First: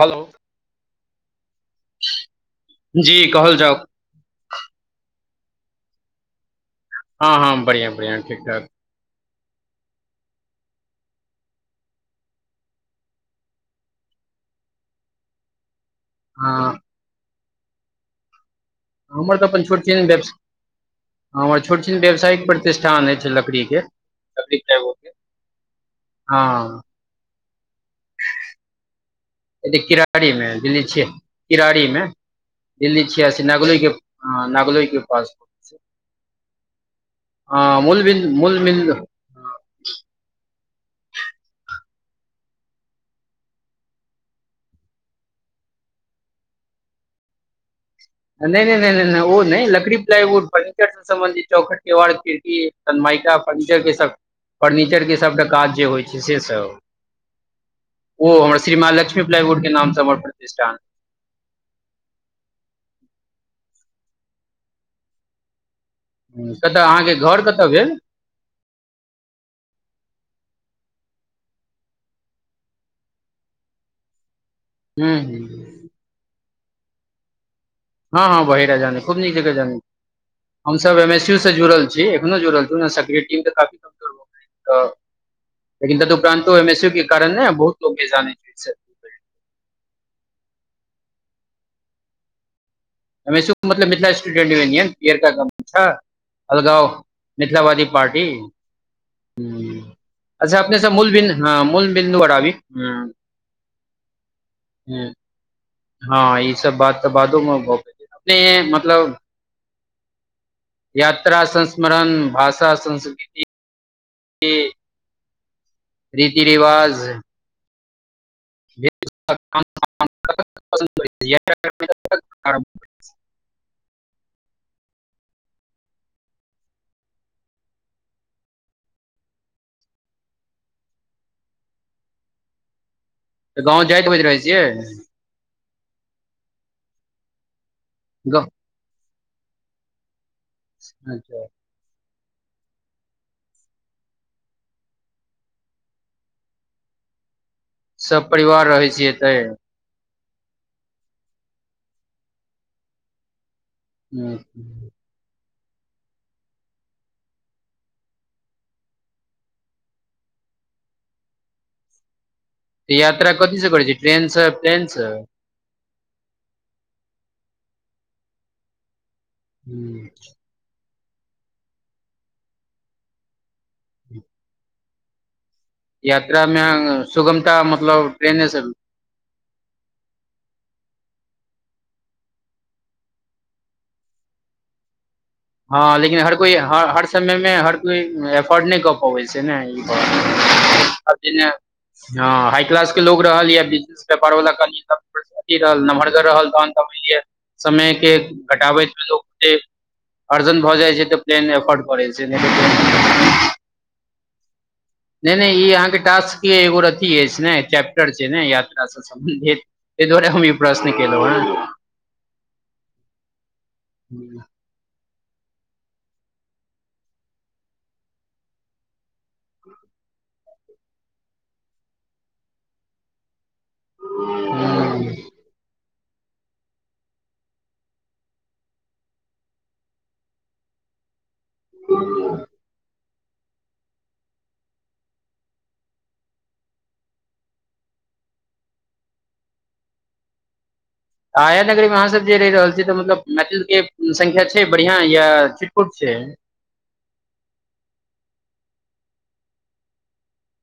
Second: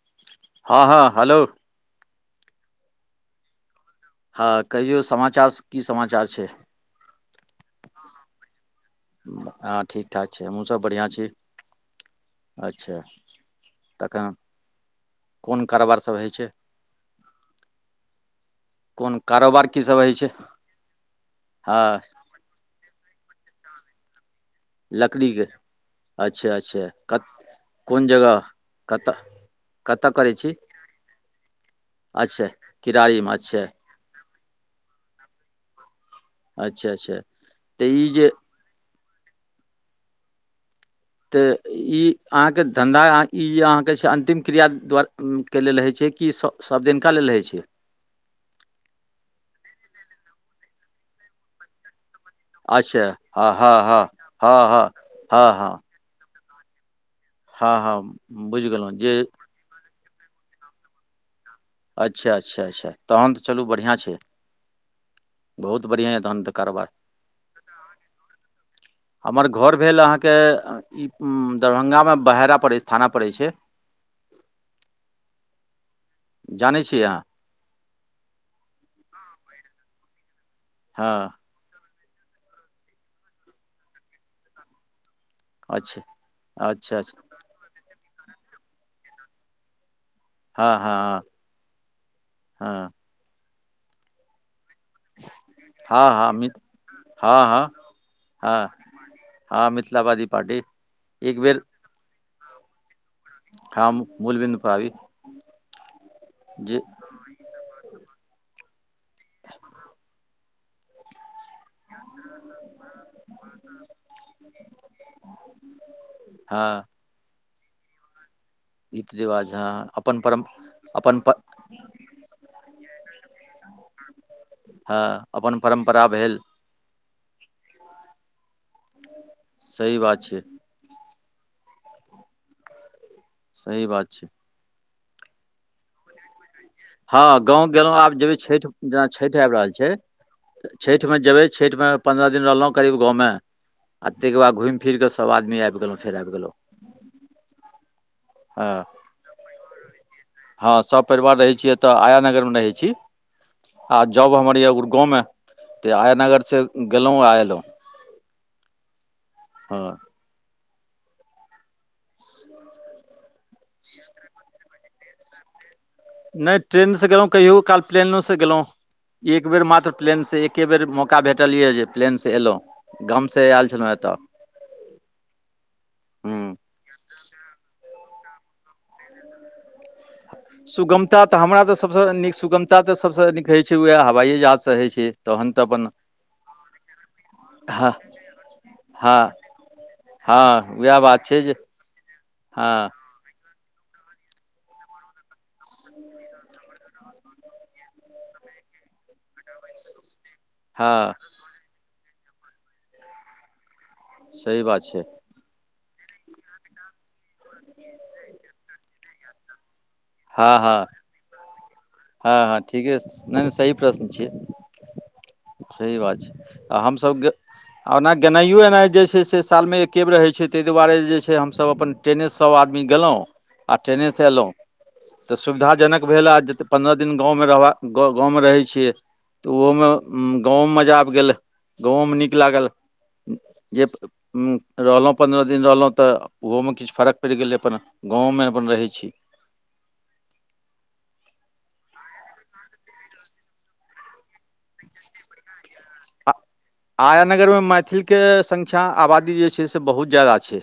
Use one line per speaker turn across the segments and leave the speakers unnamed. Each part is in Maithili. हलो।
हां-हां हलो।
जी कहल जाउ।
हां कहियौ समाचार, की समाचार छै।
हां हम बढ़ियां-बढ़ियां ठीक-ठाक।
हां ठीक-ठाक छै, हमु सब बढ़ियाँ छी। अच्छा तखन कोन कारबार सब हय छै।
हँ
कोन
हमर तऽ अपन
कारोबार की सभ
छोट-छीन
होइ छै
व्यवस, हमर छोट-छीन
हँ
व्यवसायिक प्रति तिष्ठान हय छै लकड़ी के, लकड़ी के एगो
लकड़ी के,
हँ
अच्छा-अच्छा कत कोन जगह कतऽ
अयदे
कतऽ
किरारी
करै
मे
छी
दिल्ली छियै किरारी मे
अच्छा
दिल्ली
किरारीमे
छियासी
अच्छा
नागलो के हां नागले के पास
अच्छा अच्छा
हां
तऽ
मूल
ई
भी
जे
मूल मिल।
तऽ ई अहाँ के धन्धा अहाँ ई अहाँके छै अन्तिम क्रिया द्वार उम्म के लेल हय छै कि स सब दिनका लेल हय छै।
नै-नै-नै-नै ओ नै लकड़ी प्लायवुड फर्नीचर से सम्बंधित चौखट, केवाड़ के [unintelligible]
अच्छा
सनमायका
हँ हँ
फर्नीचर के
हँ
सब,
हँ हँ
फर्नीचर के सबटा
हँ हँ
काज जे होय छै से
हँ
सब। ओ
हँ
हमर
बुझि
श्री
गेलहुँ
माँ
जे
लक्ष्मी प्लायवुड के नाम से हमर प्रतिष्ठान
अच्छा-अच्छा-अच्छा तहन तऽ चलु बढ़ियाँ छै। बहुत बढ़ियाँ
हुं, कतऽ अहाँके घर कतऽ भेल।
[inaudible] हमर घर भेल अहाँके ई उम्म दरभंगा मे बहरा पड़ै छै, थाना पड़ै छै।
हूं हू हूं।
जानै छियै अहाँ?
हँ हँ बहेरा जानी खूब नीक जकां जानी। हम सब एम एस
हँ
सी जुड़ल छी एखनो जुड़ल छी, सकरीय टीम तऽ काफी कमजोर भ गेलै तऽ
अच्छा
लेकिन तदुपरानतो एम एस सी यो
अच्छा
के
अच्छा
कारण ने बहुत लोक के जानै छै।
हँ हँ हँ हँ
अमेशो के मतलब मिथिला [unintelligible] पीयरका गमछा
हँ हँ मि
अलगाव
हँ हँ
मिथिलावादी पार्टी।
हँ हँ
हं
मिथिलावादी
अच्छा
पार्टी
अपने सब मूल बीन
एक
ह मूल बिन्दू पर आबी हूं।
खम मूल बिन्दु पर आबी।
हँ ई सब
जे
बात तऽ बादो मे भऽ सकैत, अपने मतलब यात्रा संस्मरण, भाषा संस्कृति के रीति
हँ
रिवाज
रीति रिवाज हंअ अपन परम - अपन पर
[inaudible]
हँअ अपन परम्परा भेल। सही बात छै।
तऽ गाँव
सही
जाइत
बात छै
होइत रहै छियइ?
हँ गाँव गेलौ आब जेबै छैठ - जेना छैठ आएब रहल छैय छैठ मे जेबै
अच्छा
छैठ मे पंन्द्रह दिन रहलौ करीब गाॅंव मे आ तयके बाद घुइम -फिरके सब आदमी आइब गेलौ फेर आइब गेलौ।
सब परिवार
हँ
रहय छियइ एतैय?
हँ सब परिवार रहै छी एतऽ आया नगर मे रहै छी। आ जौब हमर य गुडगांव में त आया नगर से गेलौ आ एलौ। हअ
तऽ यात्रा कथी से करै छी ट्रेन से प्लेन से?
नै ट्रेन से गेलौं कहियो काल प्लेनो से गेलौं एक बेर मात्र प्लेन से एक एके बेर मौका भेटल ये जे प्लेन से एलौ गाम से आएल छलहुँ एतऽ।
यात्रा
हूँ
मे सुगमता मतलब ट्रेने से
सुगमता तऽ हमरा तऽ सब सँ नीक सुगमता तऽ सब सँ नीक हइ छै उएह हवाइये जहाज सँ हइ छैय।
हँ लेकिन हर कोइ हर -हर समय मे हर
हँ
कोइ एफोर्ड नै कऽ पबै
हँ
छै ने।
हँ उएह बात छै
जेना
जे
हँ हाय क्लास के लोग रहल या बिच पेपर बला कनी अथी रहल नमहरगर रहल तहन तऽ बुझलियै समय के घटाबैत लोक के अर्जन भऽ जाय छै
हँ
तऽ प्लेन एफोर्ड करै छै नै त
सही बात छै।
नैय नैय ई अहाँ के टास्क के एगोर अथी अइछ ने चैप्टर छै ने यात्रा से सम्बंधित। ऐ दुआारे हम ई
हँ हँ
प्रश्न केलौ हें।
हँ हँ ठीकेस नैय -नैय सही प्रश्न छियइ। सही बात छै आ हम सब ग आ ओना गेनाइयो एनाइयो जे छै से साल मे एकेबेर रहै छै तइ दुआरे जे छै हम सब अपन ट्रेने से सब आदमी गेलौ आ ट्रेने से एलौ तऽ सुविधा जनक भेल आ पन्द्रह दिन गाँव मे रहब आ गाँव मे रहय छियइ तऽ ओहोमे गाँवो मे मजा आब गेल। सोम नीक लागल ये उं रहलौ पंन्द्रह दिन रहलौ त, ओहोमे किछ फर्क पैड़ गेल अपन गाँव में अपन रहै छी।
आया नगरी मे अहाँ सब जे रैह रहल छि, त मतलब मैथिल के संख्या छै बढ़ियां या छिटपुट छय।
आ आया नगर मे मैथिल के संख्या आबादी जे छै से बहुत ज्यादा छय।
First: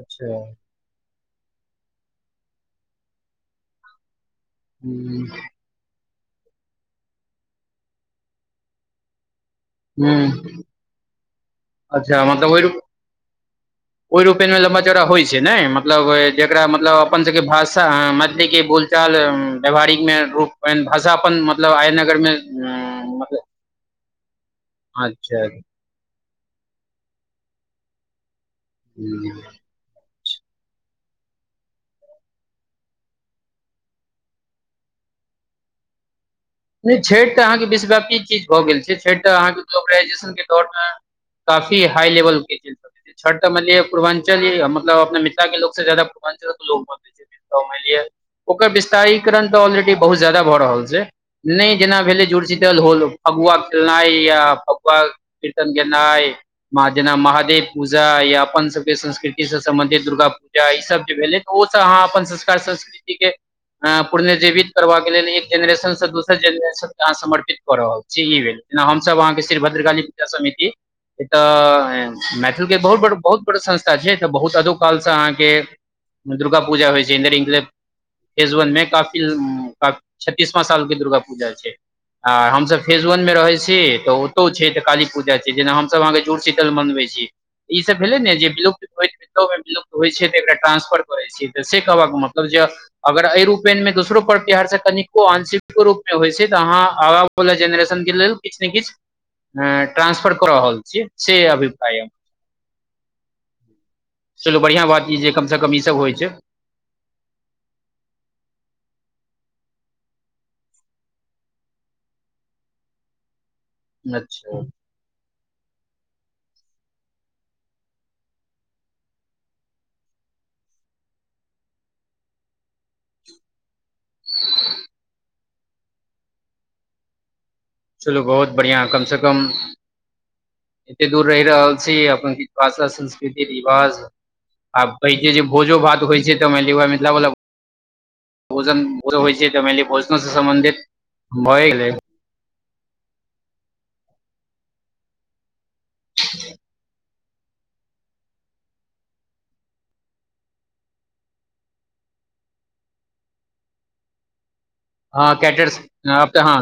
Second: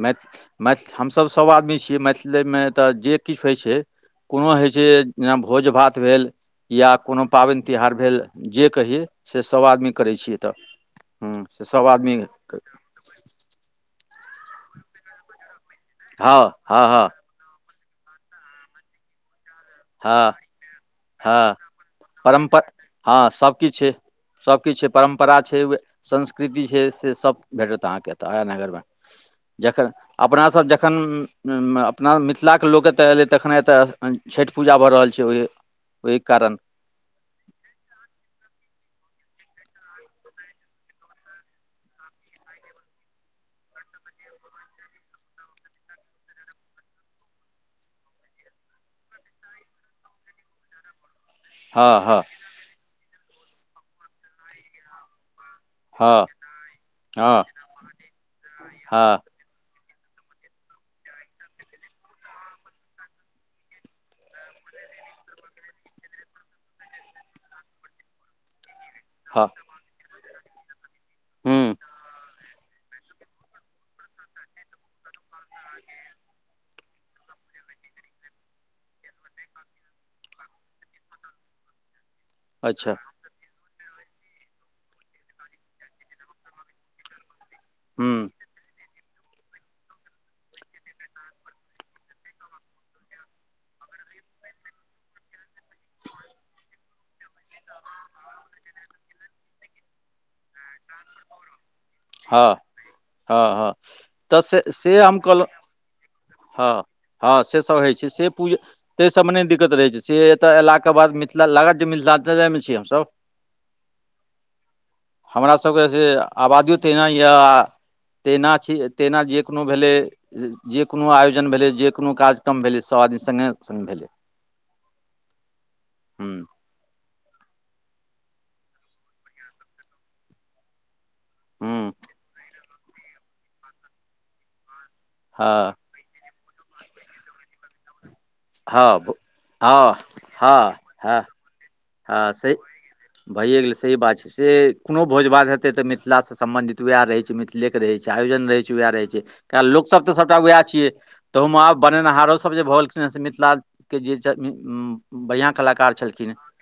अच्छा हूँ
हम सब- सब आदमी छियै मैथिलेमे, तऽ जे किछ होय छय कोनो हय छै जेना भोज -भात भेल या कोनो पाबैन- तिहार भेल जे कहीयै से सब आदमी करै छियै
हूँ
तऽ, हू से सब आदमी क-
ओय रूपेन मे लम्बा -चौड़ा होय छै नय, मतलब
हँ
जेकरा
हँ
मतलब
हँ
अपन ओतऽ के भाषा अहाँ, मैथिली के बोलचाल व्यावहारिक मे,
हँ
रूप मे, भाषापन
हँ
मतलब आय नगर मे
हँ
मतलब
सब किछ छै। सब किछ छैय, परम्परा
अच्छा
छैय, संस्कृति छैय, से सब भेटत अहाँके एतऽ आया नगर मे।
हुम्म।
जखन अपना सब जखन अपना मिथिला के लोक एतऽ एलै, तखने एतऽ छैठ पूजा भऽ रहल छय ओय -ओय कारण
नै छठि तऽ अहाँके विश्वव्यापी चीज भऽ गेल छै, छठि तऽ अहाँके ग्लोबराइजेशन के दौर में काफी हाई लेवल के छै सब। छठ त मान लिअ पूर्वांचली मतलब, अपन मिथिला के लोक से जादा पूर्वांचलक के लोग मनबै छै। त मानलिय ओकर विस्तारीकरण तऽ ऑलरेडी बहुत जादा भऽ रहल छै। नै जेना
हँ हँ
भेलै जूड़शीतल होल फगुआ खेलनाइ या फगुआ कीर्तन
हँ
गेनाइ, जेना
हँ
महादेव पूजा या अपन सबके
हँ
संस्कृति ति से सम्बंधित दुर्गा पूजा ई सब जे भेलै, तऽ ओसब अहाँ अपन संस्कार संस्कृति के हा पुनर्जिवित करबाक के लेल एक जनरेशन से दोसर जेनरेशन के अहाँ समर्पित कऽ रहल छी ई भेलै, जेना हमसब अहाँके
हँ
श्री भद्रकाली पूजा समिति एकटा
हूँ
ऐ मै बहुत बहुत बड़ा संस्था छै बहुत अदौ काल सँ अहाँके उ दुर्गा पूजा होइ छै, र इंगे फेज वन मे काफी छ्तीसवा साल दुर्गा पूजा छै आ हमसब
अच्छा
फेज वन बन न इसरहै छी तऽ ओतो छै तऽ काली पूजा छै, जेना हमसब अहाँके जुड़ शीतल मनबै छी ई सब भेलै
हूँ
ने जे लोक कोई विलुप्त होइत छै तऽ एकरा ट्रांसफर करै छि तऽ से कहबाक मतलब जे अगर एहि रूपेन मे दोसरो पर्त्यहार से कनिको आंशिक कों रूपमे होइ छै, तऽ अहाँ आबय वला जेनरेशन के लेल किछ ने किछ ट्रांसफर कऽरहल छि, से अभिप्राय यऽ
हँ-हँ-हँ तऽ
चलू
से
बढ़ियां
से
बात ई
हम
जे
कहलौ
कम से कम ई सब होइ छै
हँ हँ सेसब होइ छै से पूजा। तै सबमे नहि दिक्कत रहै छै, से एत ऐलाके बाद मिथिला लागत जे मिथिलांञ्चले मे छी हमसब।
अच्छा।
हमरा सबके से आबादियो तहीना यए आ तेना छी तेना जे कोनो भेलै जे कोनो आयोजन भेलै, जे कोनो कार्यक्रम भेलै सब आदमी संगे- संगे भेलै।
[inaudible]
हू।
चलू बहुत बढ़ियां कम से कम एते दूर रहि रहल
ह्म
छी अपन भाषा, संस्कृति, रिवाज आ कहै छियै जे
हँ
भोजो भात होइ छैय तऽ मान लिअ मिथिला वला भोजन
हँ
होइ छैय तऽ मान लिअ
हँ
भोजनो से सम्बन्धित भए गेलै।
आ से भैए गेल सही बात छै से कोनो भोज भात हेतै तऽ मिथिला सँ सम्बंधित उएह रहै छैय मिथ लेके रहै छैय आयोजन रहै छैय उएह रहै छैय कए लोकसभ तऽ सबटा उएह छियै। तहुमे आब बनेनिहारोसब जे भऽ गेलखिन हँ से मिथिलाके जे छै।
हँ
बढ़िआ
कैटर्स
कलाकार छलखिन
आब
है।
तऽ हँ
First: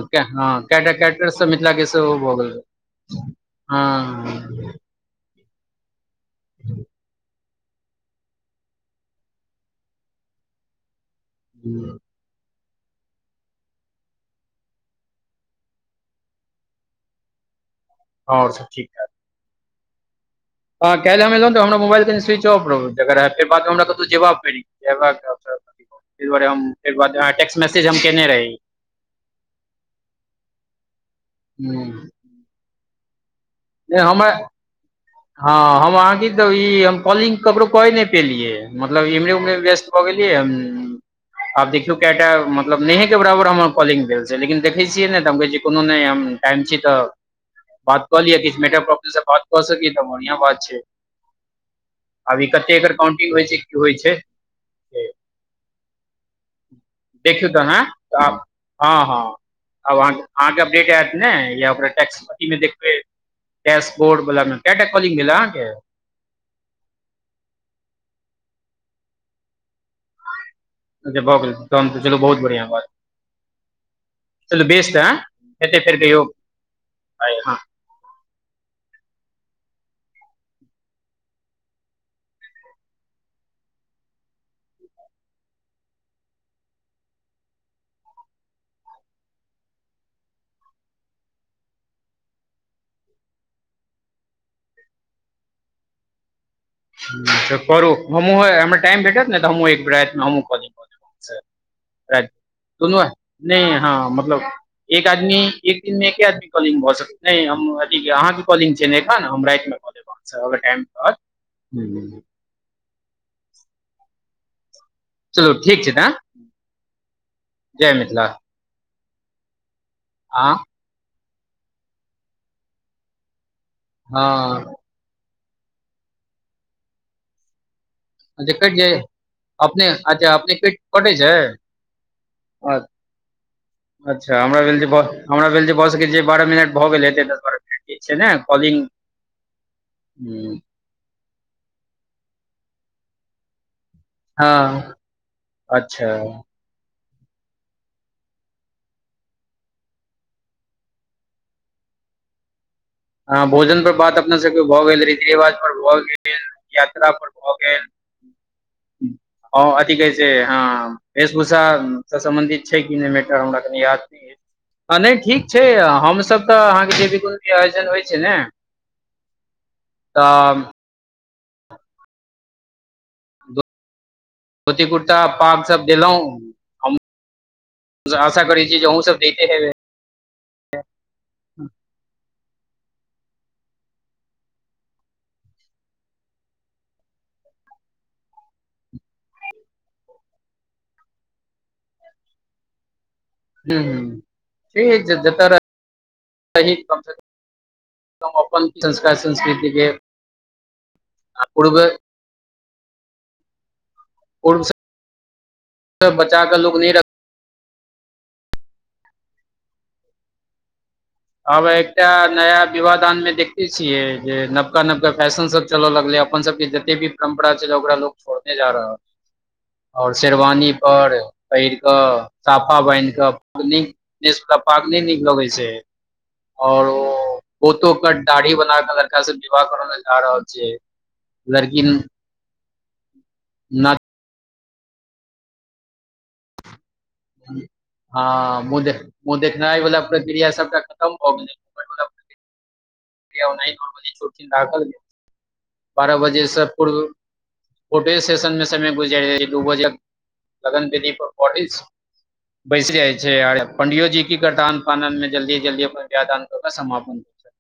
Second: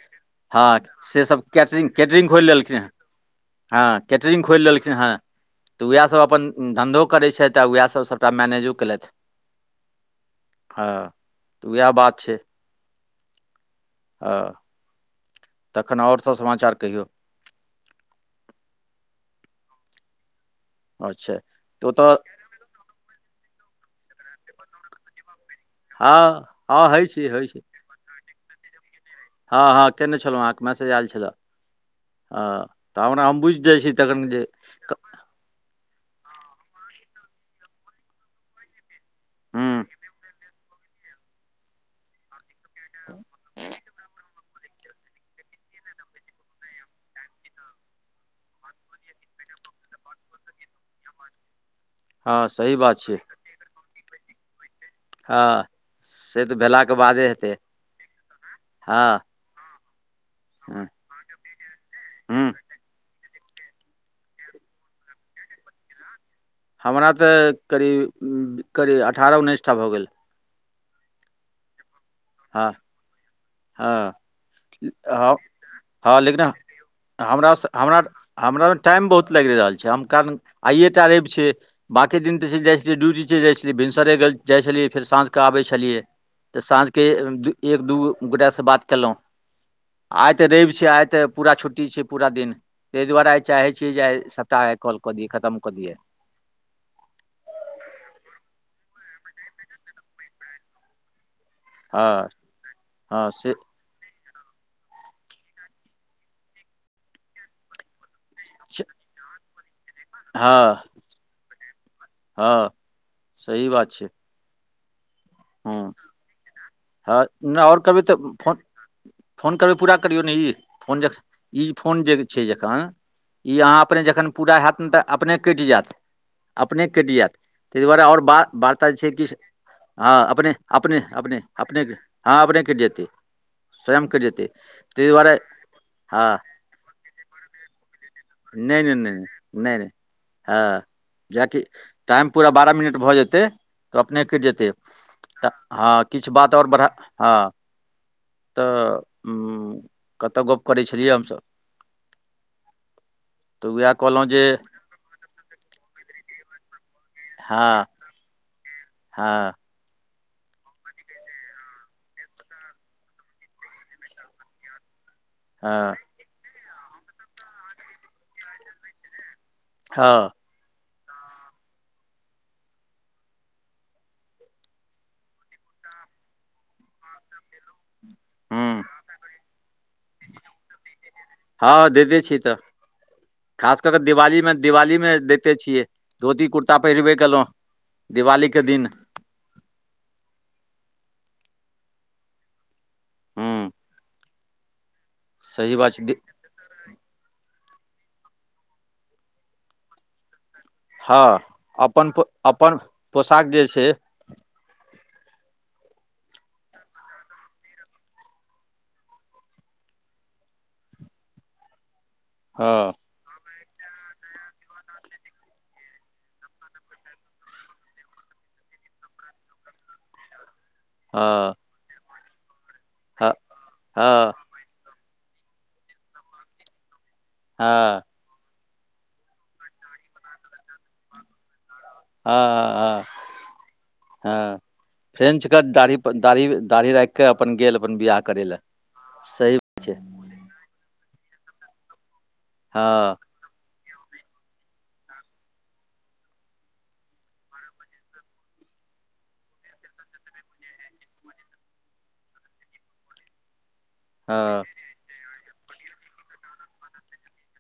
हँ
कैटर
से
कैटर्स
सब
मिथिला के
कैटरिंग-
सेहो
कैटरिंग
भऽ
खोलि
गेल
लेलखिन है। हँ कैटरिंग खोएल लेलखिन है तऽ उएह सब अपन धन्धो करै छथि आ उएह सब सब सबटा मैनेजो केलेथ हँ तऽ वएह बात छैय। हँ तखन और सब समाचार कहियौ।
और सब ठीक ठाक। ह काएल
अच्छा
एलौ तऽ हमरा मोबाइल
ओतय
सिच च्ड ऑफ रहो ओकर बाद हमरा कतौ जबाब परी जेबाक तहि
हँ
दुआरे हम
हँ
एक
होइ
बार
छै
अहाँके
होइ छै
टेक्स्ट मैसेज हम केने रही।
हँ हँ केने छलहुँ अहाँके मैसेज आयल छलए
नहि
हँ तऽ हमरा हम बुझ जाय छी तखन
हमरा
जे त
हँ हम अहाँके त ई हम कॉलिंग ककरो कऽ नै पेलियै। मतलब इमरे उमरे मे
हँ
व्यस्त भ गेलियै आब देखियौ केटा मत लब नैहे के बराबर हम कॉलिंग देब लेकिन देखै छियै ने त हम भेल जे कोनो नै हम टाइम छी तऽ बात कऽ लिय की मेगाप्र से बात क सकी त बढ़िया बात छैय। अभ
हँ
ई कते
सही
एकर
बात छै
काउंटिंग होइ छैय की होइ छैय।
हँ से तऽ भेला
देखियौ तऽ अहाँ हँ हँ अब अहाँ अहाँके अपडेट आयत। नय या ओकरा टैक्स पी
हँ
मे देखबई डैश बोर्ड वला मे केटा कॉलिंग भेल अहाँ के।
हमरा तऽ करीब-करीब अठारह उन्नैसटा भऽ गेल।
भऽ गेल तहन त चलु बहुत बढ़िया
हँ
बात।
हँ
चलू बेस त
हँ
एते फेर
हँ
कहियो
लेकिन
[unintelligible]
हमरा हमरा टाइम बहुत लाइग रहल छैय हम कारण आइए टा रैव छैय। बाँकी दिन तऽ चैलजाइ छलै ड्यूटी चलि जाइ छलियै भिनसरेगर जाइ छलियै फेर साँझ कऽ आबै छलियै। तऽ साँझके एक दू गोटासँ बात केलोउ। आइ तऽ रैब छैय आइ तऽ पूरा छुट्टी छैय पूरा दिन। तहि दुआरे चाहे छियै जेइ सपटा के कॉल कऽ दियै खतम कऽ दिये।
ह तऽ करू हमहुँ हमरा टाइम भेटत ने तऽ हमहूँ एक बेर रातिमे हमहूँ कऽ देब।
हँ
तुनु
हँ से
नहि हँ मतलब एक आदमी एक दिनमे एके आदमी कॉलिंग भऽ सकते नय हम ठीक अहाँके कॉलिंग छैय ने एखन हम रैत मे कऽ देब कॉल टाइम
हँ
पर
हँ सही बात छैय।
चलू ठीक छै
हँ
तऽ
हँ न और
जय
कभी तऽ
मिथिला
फोन फोन करबै पूरा करियौ न ये।
हँ
फोन जखन ई फोन जे छैय जखन ई अहाँ अपने जखन पूरा
हँ
हैत ने तऽ अपने कटि जाएत। अपने कटि जाएत, ताहि दुआरे आओर बा
अच्छा कटि
वार्ता जे
जाय
छै किछु
अपने
हँ
अच्छा अपने कटि कटैत छै?
अपने अपने हँ अपने
अ
कटि जेतै स्वयं कटि
अच्छा,
जेतै
हमरा भेल जे भऽ
ताहि दुआरे
हमरा भेल जे भऽ सकै
हँ
बारह मिनट भऽ गेल हेतै दस-बारह मिनट। जे छै ने
नहि
कॉलिंग
नहि नहि नहि, नहि नहि। हँ। जाँय कि टाइम पूरा बारह मिनट भऽ जेतै, तऽ अपने कटि जेतै।
हँ
तऽ हँ,
अच्छा
किछु बात आओर बढ़ा- हँ। तऽ उम्म कतय गप्प करैत छलियै हमसभ?
हँ
तऽ उएह
भोजनपर बात
कहलहुँ
अपना
जे
सभके भऽ गेल, रीति-रिवाजपर भऽ गेल। यात्रापर भऽ
हँ
गेल। हँ अथि कहैत छै से हँ। वेशभूषासँ सम्बन्धित छै कि नहि मैटर हमरा कनि याद नहि अछि। हँ नहि ठीक छै,
हँ
हमसभ तऽ अहाँके जे भी कोनो भी आयोजन होइत छै ने
हँ
तब धोती-कुर्ता, पागसभ देलहुँ, हम आशा करैत छी
हँ
जे अहुँ सभ दैते हेबै।
हँ, दैते छियै तऽ। खास कऽ कऽ दिवालीमे दिवालीमे दैते छियै। धोती-कुर्ता पहिरबे केलहुँ। दिवालीके दिन। ह्मम।
ह्मम, ठीक छै जतय रह
सही बात छै दि
रही कमसँ कम हम अपन संस्कार संस्कृतिके
हँ, अपन पो अपन पोशाक जे छै
[unintelligible] सभ बचा कऽ लोक नहि रख आब एकटा नया
हँ
विवाह-दानमे देख देखैत छियै, जे नवका नवका फैशन सभ चलय लगलै अपन सभके जतेक भी परम्परा छलए, ओकरा लोक छोड़ने जा रहल आओर शेरवानी पर
हँ
पहिर कऽ साफा बान्हि
हँ
कऽ [unintelligible]
हँ
घुनेशसभ पाग नहि नीक लगैत छै और ओ
हँ
पोतोके दाढ़ी बना कऽ लड़का सभ विवाह करय लेल जा रहल छै लड़की न्
ह ह
ना
हँ, फ्रेंच कट दाढ़ी पर दाढ़ी दाढ़ी राखि के अपन गेल अपन बिआह
हँ
करय लए।
मुँह देख मुँह
सही
देखनाइ
बात छै
वला प्रक्रिया सभटा खतम भऽ गेलैक।
हँ।
[unintelligible] बारह बजेसँ पूर्व फोटोए सेशन मे समय गुजारि एक-दू बजे तक तखन वेदीपर अबैत छै। बैसि जाइत छै आर पण्डिओ जी की
हँ
करताह, आनन-फाननमे जल्दी-जल्दी अपन बिआह-दान कऽ कऽ समापन। हो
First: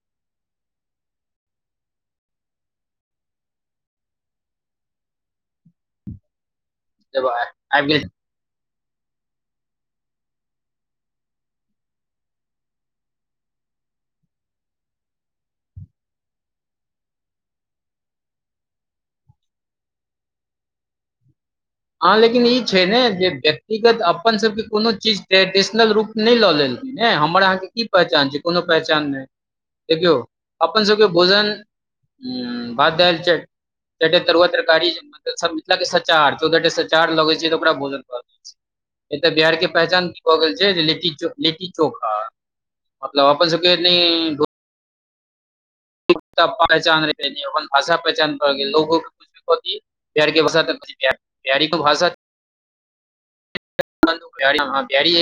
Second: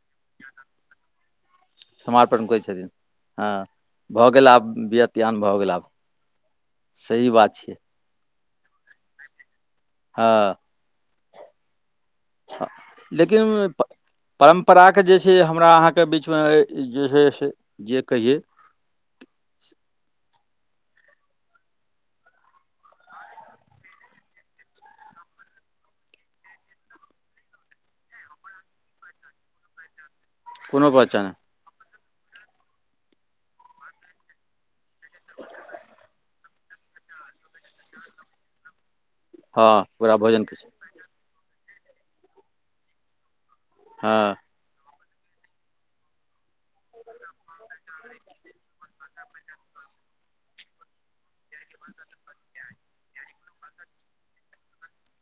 समापन करैत छथिन। हँ, भऽ गेल आब बिआह-दान भऽ गेल आब।
जब
सही बात
आबि
छियै
आबि गेल
हँ। लेकिन ओहिमे प परम्पराके जे छै हमरा अहाँके बीचमे जे छै से जे कहियै।
हँ, लेकिन ई छै ने जे व्यक्तिगत अपन सभके कोनो चीज ट्रेडिशनल रूप नै लऽ लेलखिन नै हमर अहाँ के की पहचान छै, कोनो पहचान नै देखियौ अपन
कोनो
सबके
पहचान
भोजन उम्म भात, दाएल चाएर चाएरटा तरुआ, तरकारी सब मिथला के सचार त ओतबाटा सचार लगै छै तऽ ओकरा भोजन कहल जाय छै, एता बिहार
हँ
के पहचान
ओकरा
की भऽ गेल
भोजनके
छै लिट्टी चो लिट्टी चोखा मतलब अपन सबके नै
हँ
[unintelligible] पहचान [unintelligible] नै उ अपन भाषा पहचान भ गेल, लोगो के कथी बिहार के [unintelligible] बिहार बिहारी के भाषा [unintelligible] हां बिहारी